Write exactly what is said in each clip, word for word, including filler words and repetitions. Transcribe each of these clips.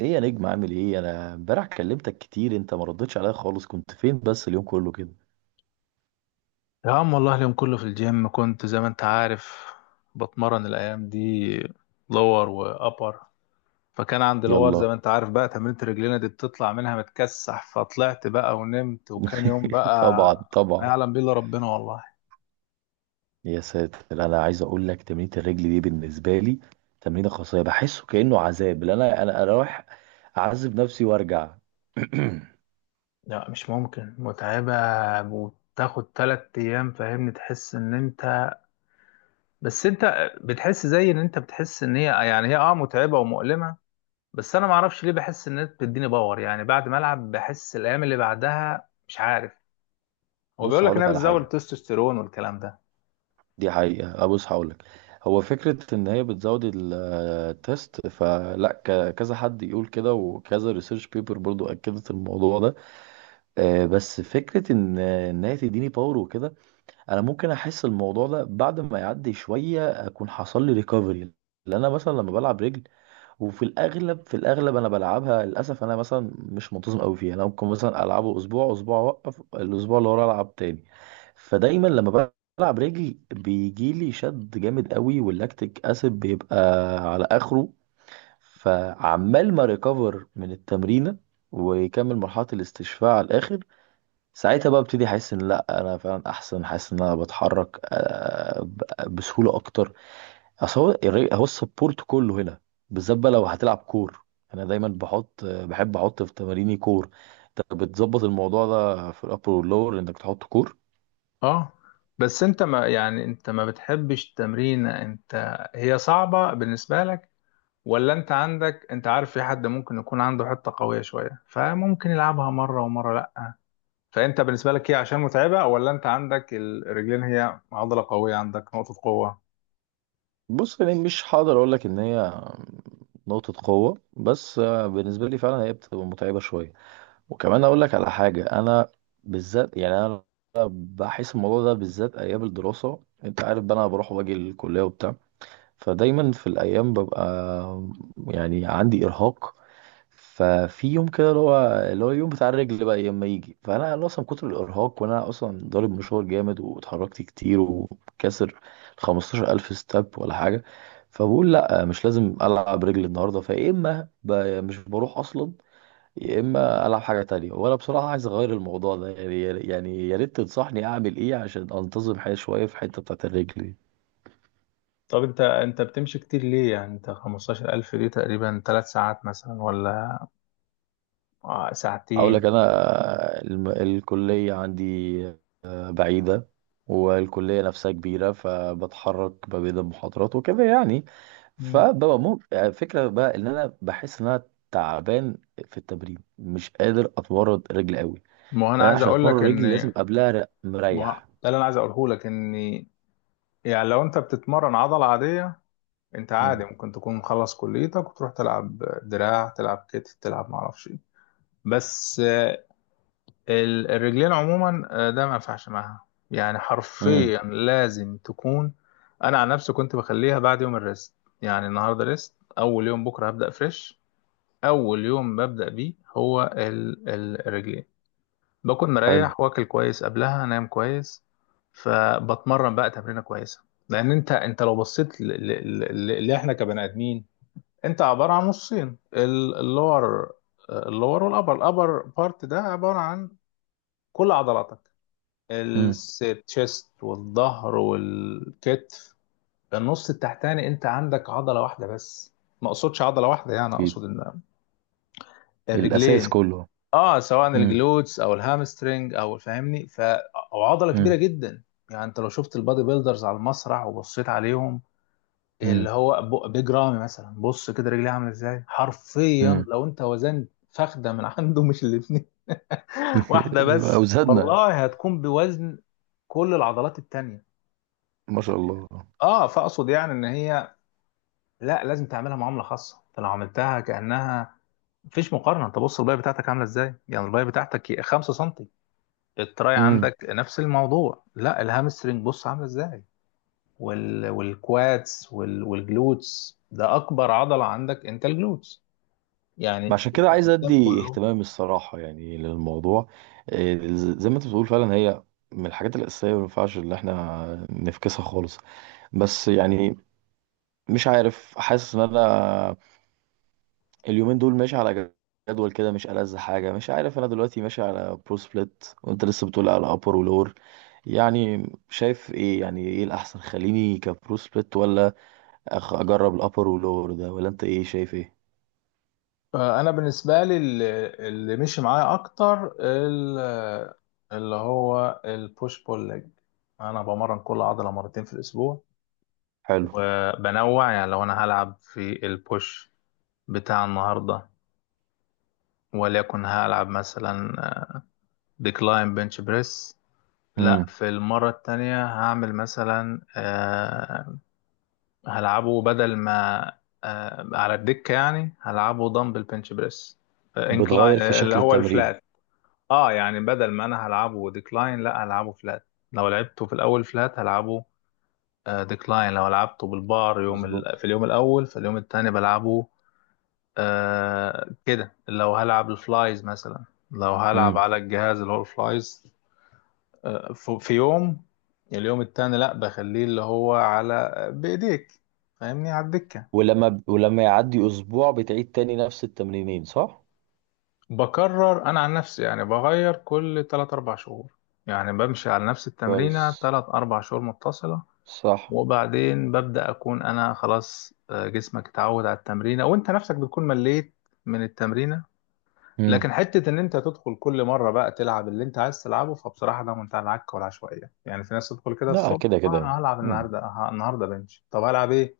ايه يا نجم عامل ايه؟ انا امبارح كلمتك كتير، انت ما ردتش عليا خالص. كنت فين بس اليوم كله كده؟ يا عم والله اليوم كله في الجيم كنت، زي ما انت عارف، بتمرن الايام دي لور وابر. فكان عندي لور، زي يلا ما انت عارف، بقى تمرينة رجلينا دي بتطلع منها متكسح، فطلعت بقى ونمت، وكان يوم طبعا بقى ما طبعا. يعلم بيه الا ربنا والله. يا ساتر، انا عايز اقول لك تمرينة الرجل دي بالنسبه لي تمرينه خاصه، بحسه كانه عذاب. اللي انا انا أنا رايح اعذب نفسي وارجع. لا، مش ممكن، متعبة وتاخد تلات ايام، فاهمني؟ تحس ان انت بس انت بتحس، زي ان انت بتحس ان هي يعني هي اه متعبة ومؤلمة. بس انا معرفش ليه بحس ان انت بتديني باور، يعني بعد ما العب بحس الايام اللي بعدها مش عارف. هو بص بيقول لك هقول انها لك على بتزود حاجه. التستوستيرون والكلام ده. دي حقيقه. أه بص هقول لك، هو فكره ان هي بتزود ال- التست، فلا ك- كذا حد يقول كده، وكذا ريسيرش بيبر برضو اكدت الموضوع ده. آه، بس فكرة إن إن هي تديني باور وكده، أنا ممكن أحس الموضوع ده بعد ما يعدي شوية أكون حصل لي ريكفري. لأن أنا مثلا لما بلعب رجل، وفي الأغلب في الأغلب أنا بلعبها، للأسف أنا مثلا مش منتظم أوي فيها. أنا ممكن مثلا ألعبه أسبوع، أسبوع أوقف، الأسبوع اللي ورا ألعب تاني. فدايما لما بلعب رجل بيجيلي شد جامد أوي، واللاكتيك أسيد بيبقى على آخره، فعمال ما ريكفر من التمرينة ويكمل مرحلة الاستشفاء على الآخر. ساعتها بقى ابتدي احس ان لا انا فعلا احسن، حاسس ان انا بتحرك آه، ب- بسهوله اكتر. اصل هو الري- هو السبورت كله هنا، بالذات بقى لو هتلعب كور. انا دايما بحط، آه، بحب احط في تماريني كور. انت بتظبط الموضوع ده في الابر واللور انك تحط كور. اه، بس انت ما يعني انت ما بتحبش التمرين، انت هي صعبة بالنسبة لك، ولا انت عندك؟ انت عارف، في حد ممكن يكون عنده حتة قوية شوية فممكن يلعبها مرة، ومرة لا. فانت بالنسبة لك هي عشان متعبة، ولا انت عندك الرجلين هي عضلة قوية، عندك نقطة قوة؟ بص، يعني مش هقدر اقول لك ان هي نقطه قوه، بس آه، بالنسبه لي فعلا هي بتبقى متعبه شويه. وكمان اقول لك على حاجه، انا بالذات يعني انا بحس الموضوع ده بالذات ايام الدراسه. انت عارف بقى انا بروح واجي الكليه وبتاع، فدايما في الايام ببقى يعني عندي ارهاق. ففي يوم كده اللي هو اللي هو اليوم بتاع الرجل بقى لما يجي، فانا أنا اصلا من كتر الارهاق، وانا اصلا ضارب مشوار جامد واتحركت كتير، وكاسر خمستاشر الف ستاب ولا حاجه. فبقول لا مش لازم العب رجل النهارده. فيا اما ب- مش بروح اصلا، يا اما العب حاجه تانية. وانا بصراحه عايز اغير الموضوع ده يعني. يعني يا ريت تنصحني اعمل ايه عشان انتظم حياتي شويه في الحته بتاعت الرجل دي. طب انت انت بتمشي كتير ليه؟ يعني انت خمستاشر الف دي تقريبا 3 ساعات مثلا، ولا آه، هقول لك ساعتين؟ انا، الم- الكليه عندي بعيده، والكليه نفسها كبيره، فبتحرك ما بين المحاضرات وكده يعني. مم. فببقى مو- فكره بقى ان انا بحس ان انا تعبان في التمرين، مش قادر اتمرن رجل قوي. ما هو انا فانا عايز عشان اقول لك اتمرن ان رجل لازم قبلها ر- ما مريح. ده اللي انا عايز اقوله لك. ان يعني لو انت بتتمرن عضله عاديه، انت مم. عادي ممكن تكون مخلص كليتك وتروح تلعب دراع، تلعب كتف، تلعب معرفش ايه. بس آه، ال- الرجلين عموما، آه، ده ما ينفعش معاها، يعني امم. حرفيا لازم تكون. انا عن نفسي كنت بخليها بعد يوم الريست. يعني النهارده ريست، اول يوم بكره هبدا فريش. اول يوم ببدا بيه هو ال- ال- الرجلين. باكل حلو. مريح واكل كويس قبلها، انام كويس، فبتمرن بقى تمرينه كويسه. لان انت انت لو بصيت ل- ل- ل- اللي احنا كبني ادمين، انت عباره عن نصين: ال- اللور. اللور والابر، الابر بارت ده عباره عن كل عضلاتك، امم. الشيست والظهر والكتف. النص التحتاني انت عندك عضله واحده بس. ما اقصدش عضله واحده، يعني اقصد ان الأساس الرجلين، كله. اه، سواء مم. الجلوتس او الهامسترنج او فاهمني، ف او عضله كبيره مم. جدا. يعني انت لو شفت البادي بيلدرز على المسرح وبصيت عليهم، مم. اللي هو ب- بيج رامي مثلا، بص كده رجليه عامله ازاي. حرفيا مم. لو انت وزنت فخده من عنده، مش الاثنين واحده يبقى بس أوزادنا. والله، هتكون بوزن كل العضلات التانية. ما شاء الله. اه، فاقصد يعني ان هي، لا، لازم تعملها معامله خاصه. انت لو عملتها كانها، مفيش مقارنه. انت بص الباقي بتاعتك عامله ازاي، يعني الباقي بتاعتك 5 سم. التراي امم. عندك نفس الموضوع، لا الهامسترنج بص عامله ازاي، وال والكوادس، وال والجلوتس، ده اكبر عضله عندك، انت الجلوتس يعني في عشان جسم كده عايز الانسان ادي كله. اهتمام الصراحه يعني للموضوع. آه، ز- زي ما انت بتقول فعلا، هي من الحاجات الاساسيه، ما ينفعش ان احنا نفكسها خالص. بس يعني مش عارف، حاسس ان انا اليومين دول ماشي على جدول كده مش ألذ حاجة. مش عارف، أنا دلوقتي ماشي على برو سبليت، وأنت لسه بتقول على أبر ولور. يعني شايف إيه؟ يعني إيه الأحسن؟ خليني كبرو سبليت، ولا أخ أجرب الأبر ولور ده؟ ولا أنت إيه؟ شايف إيه؟ فانا بالنسبه لي، اللي اللي مشي معايا اكتر، ال- اللي هو البوش بول ليج. انا بمرن كل عضله مرتين في الاسبوع، حلو. وبنوع. يعني لو انا هلعب في البوش بتاع النهارده، وليكن هلعب مثلا ديكلاين بنش بريس، لا امم. في المرة التانية هعمل مثلا، آه هلعبه بدل ما، آه على الدكة، يعني هلعبه دمبل بنش بريس انكلاين، آه بتغير incline- في آه، اللي شكل هو التمرين. الفلات. اه، يعني بدل ما انا هلعبه ديكلاين، لا هلعبه فلات. لو لعبته في الاول فلات، هلعبه آه ديكلاين. لو لعبته بالبار يوم ال... مظبوط. في اليوم الاول، في اليوم التاني بلعبه آه كده. لو هلعب الفلايز مثلا، لو هلعب امم. على الجهاز اللي هو الفلايز، ف- في يوم اليوم التاني لا، بخليه اللي هو على بإيديك، فاهمني، على الدكة. ولما ب... ولما يعدي أسبوع بتعيد تاني نفس التمرينين، صح؟ بكرر أنا عن نفسي، يعني بغير كل تلات أربع شهور. يعني بمشي على نفس التمرينة كويس. تلات أربع شهور متصلة، صح. وبعدين ببدأ أكون أنا خلاص، آه، جسمك اتعود على التمرينة، وأنت نفسك بتكون مليت من التمرينة. امم. لكن حتة إن أنت تدخل كل مرة بقى تلعب اللي أنت عايز تلعبه، فبصراحة ده منتهى العك والعشوائية. يعني في ناس تدخل كده لا الصبح، كده آه، كده. أنا هلعب مم. النهاردة، آه، النهاردة بنش، طب هلعب إيه؟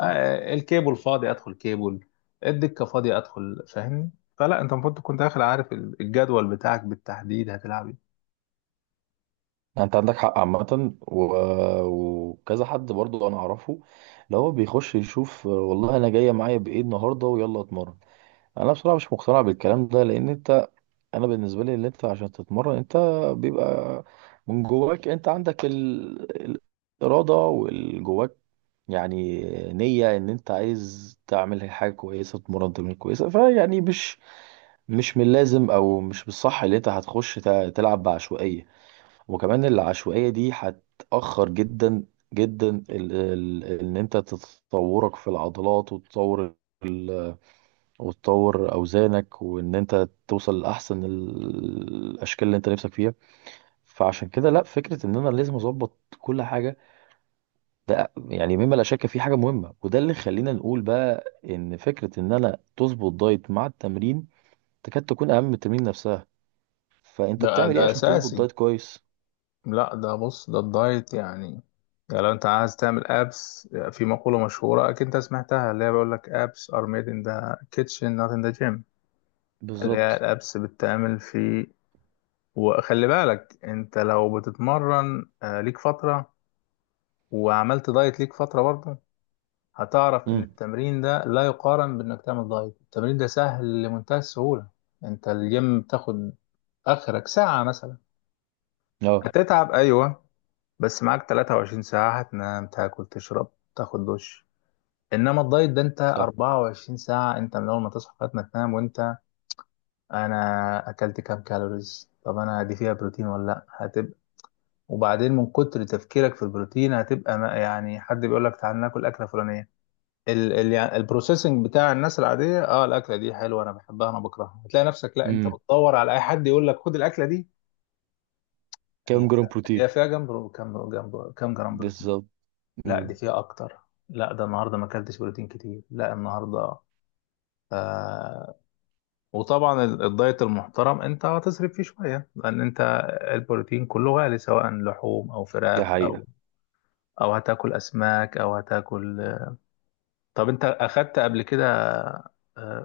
آه، الكيبل فاضي ادخل كيبل، الدكه فاضيه ادخل، فاهمني. فلا، انت المفروض تكون داخل عارف ال- الجدول بتاعك بالتحديد هتلعب ايه. يعني انت عندك حق عامة، و... وكذا حد برضو انا اعرفه اللي هو بيخش يشوف، والله انا جاية معايا بايه النهاردة ويلا اتمرن. انا بصراحة مش مقتنع بالكلام ده، لان انت، انا بالنسبة لي اللي انت عشان تتمرن، انت بيبقى من جواك انت عندك ال... الارادة والجواك يعني نية ان انت عايز تعمل حاجة كويسة، تتمرن تمرين كويسة، فيعني مش مش من اللازم او مش بالصح اللي انت هتخش تلعب بعشوائية. وكمان العشوائية دي هتأخر جدا جدا ال ال ان انت تتطورك في العضلات، وتطور ال- وتطور اوزانك، وان انت توصل لاحسن ال- الاشكال اللي انت نفسك فيها. فعشان كده لا، فكرة ان انا لازم اظبط كل حاجة ده يعني مما لا شك فيه حاجة مهمة. وده اللي خلينا نقول بقى ان فكرة ان انا تظبط دايت مع التمرين تكاد تكون اهم من التمرين نفسها. فانت ده بتعمل ده ايه عشان تظبط اساسي. دايت كويس؟ لا، ده بص، ده الدايت يعني. يعني لو انت عايز تعمل ابس، في مقوله مشهوره اكيد انت سمعتها، اللي هي بيقول لك: ابس ار ميد ان ذا كيتشن، نوت ان ذا جيم. اللي هي بالظبط. الابس بتتعمل في. وخلي بالك، انت لو بتتمرن آه، ليك فتره، وعملت دايت ليك فتره برضه، هتعرف ان امم. التمرين ده لا يقارن بانك تعمل دايت. التمرين ده سهل لمنتهى السهولة. انت الجيم بتاخد اخرك ساعة مثلا، اه. هتتعب ايوه، بس معاك 23 ساعة هتنام، تاكل، تشرب، تاخد دش. انما الدايت ده انت صح. 24 ساعة، انت من اول ما تصحى لغاية ما تنام وانت: انا اكلت كام كالوريز؟ طب انا دي فيها بروتين ولا لا؟ هتبقى، وبعدين من كتر تفكيرك في البروتين، هتبقى ما- يعني حد بيقول لك تعال ناكل اكله فلانيه، ال ال يعني البروسيسنج بتاع الناس العاديه، اه الاكله دي حلوه انا بحبها، انا بكرهها، هتلاقي نفسك لا، انت امم. بتدور على اي حد يقول لك خد الاكله دي، هي كام جرام بروتين؟ هي فيها جنب برو- كم جنب كم جرام بروتين؟ بالظبط. لا، امم. دي فيها اكتر. لا، ده النهارده ما اكلتش بروتين كتير، لا النهارده آه وطبعا ال- الدايت المحترم انت هتصرف فيه شويه، لان انت البروتين كله غالي، سواء لحوم او دي فراخ، حقيقة. او او هتاكل اسماك، او هتاكل طب انت اخدت قبل كده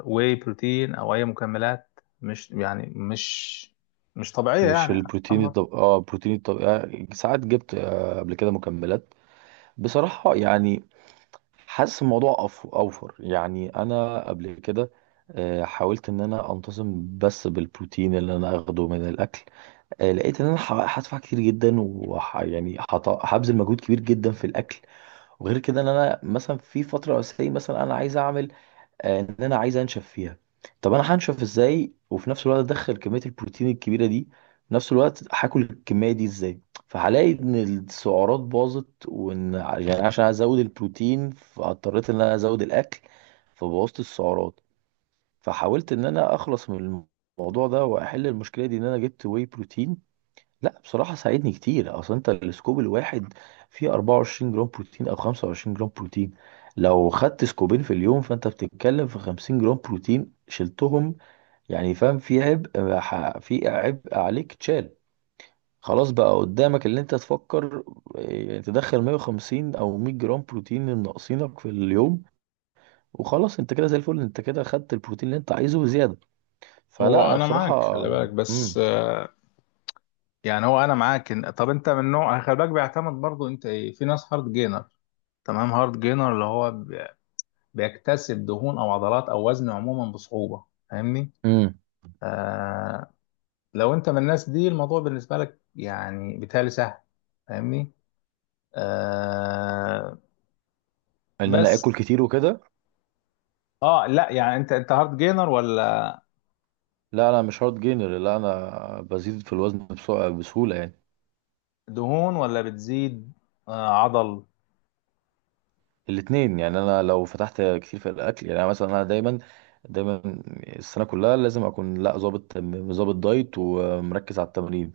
واي بروتين او اي مكملات؟ مش يعني مش مش طبيعية مش يعني. البروتين عمر. الطب... اه البروتين الطبيعي ساعات جبت آه قبل كده مكملات. بصراحة يعني حاسس الموضوع أف... أوفر يعني. أنا قبل كده آه حاولت إن أنا أنتظم بس بالبروتين اللي أنا أخده من الأكل. آه لقيت إن أنا ح- هدفع كتير جدا، وح... يعني هط... هبذل مجهود كبير جدا في الأكل. وغير كده، إن أنا مثلا في فترة أساسية مثلا أنا عايز أعمل، آه، ان انا عايز انشف فيها. طب انا هنشف ازاي وفي نفس الوقت ادخل كميه البروتين الكبيره دي؟ في نفس الوقت هاكل الكميه دي ازاي؟ فهلاقي ان السعرات باظت، وان ع- يعني عشان ازود البروتين، فاضطريت ان انا ازود الاكل، فبوظت السعرات. فحاولت ان انا اخلص من الموضوع ده واحل المشكله دي، ان انا جبت واي بروتين. لا بصراحة ساعدني كتير. اصل انت السكوب الواحد فيه اربعة وعشرين جرام بروتين او خمسة وعشرين جرام بروتين. لو خدت سكوبين في اليوم، فانت بتتكلم في خمسين جرام بروتين شلتهم يعني. فاهم؟ في عبء ح- في عبء عليك اتشال. خلاص بقى قدامك اللي انت تفكر إيه، تدخل مية وخمسين او مية جرام بروتين الناقصينك في اليوم، وخلاص. انت كده زي الفل، انت كده خدت البروتين اللي انت عايزه وزيادة. فلا، هو انا انا معاك، بصراحة. خلي بالك، بس امم. آه، يعني هو انا معاك، إن- طب انت من نوع، خلي بالك بيعتمد برضو انت ايه. في ناس هارد جينر، تمام؟ هارد جينر اللي هو بي- بيكتسب دهون او عضلات او وزن عموما بصعوبة، فاهمني؟ امم. آه لو انت من الناس دي، الموضوع بالنسبة لك يعني بالتالي سهل، فاهمني؟ آه ان انا بس، اكل كتير وكده. اه، لا يعني، انت انت هارد جينر، ولا لا، انا مش هارد جينر. لا، انا بزيد في الوزن بسو- بسهوله يعني. دهون ولا بتزيد آه عضل؟ الاثنين يعني. انا لو فتحت كتير في الاكل يعني، أنا مثلا، انا دايما دايما السنه كلها لازم اكون، لا، ظابط ظابط دايت ومركز على التمرين.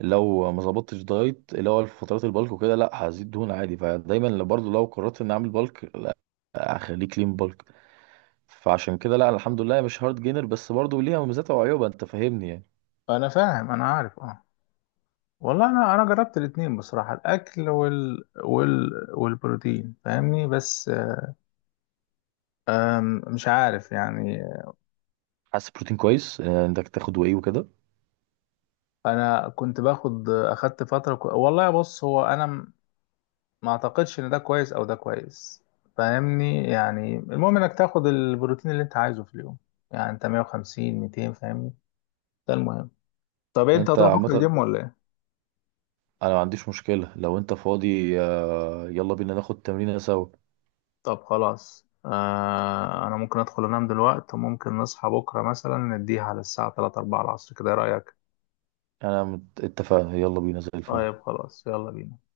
لو ما ظبطتش دايت اللي هو فترات البلك وكده لا هزيد دهون عادي. فدايما لو- برضو لو قررت ان اعمل بلك، لا اخليه كلين بلك. فعشان كده لا، الحمد لله مش هارد جينر، بس برضو ليها مميزاتها وعيوبها انت فاهمني يعني. انا فاهم، انا عارف، اه. والله انا انا جربت الاتنين بصراحة، الاكل وال وال والبروتين، فاهمني، بس آم، مش عارف يعني. حاسس بروتين كويس آه، انك تاخده ايه وكده. انا كنت باخد اخدت فترة كو... والله، بص، هو انا م- ما اعتقدش ان ده كويس او ده كويس، فاهمني، يعني. المهم انك تاخد البروتين اللي انت عايزه في اليوم، يعني انت مية وخمسين، ميتين، فاهمني، ده المهم. طب انت انت هتروح بكره عامه. الجيم ولا ايه؟ انا ما عنديش مشكلة، لو انت فاضي آه، يلا بينا ناخد تمرينة سوا. طب خلاص، آه انا ممكن ادخل انام دلوقتي، وممكن نصحى بكره مثلا نديها على الساعه ثلاثة، اربعة العصر كده، إيه رايك؟ انا مت- اتفقنا، يلا بينا زي الفل. طيب خلاص، يلا بينا.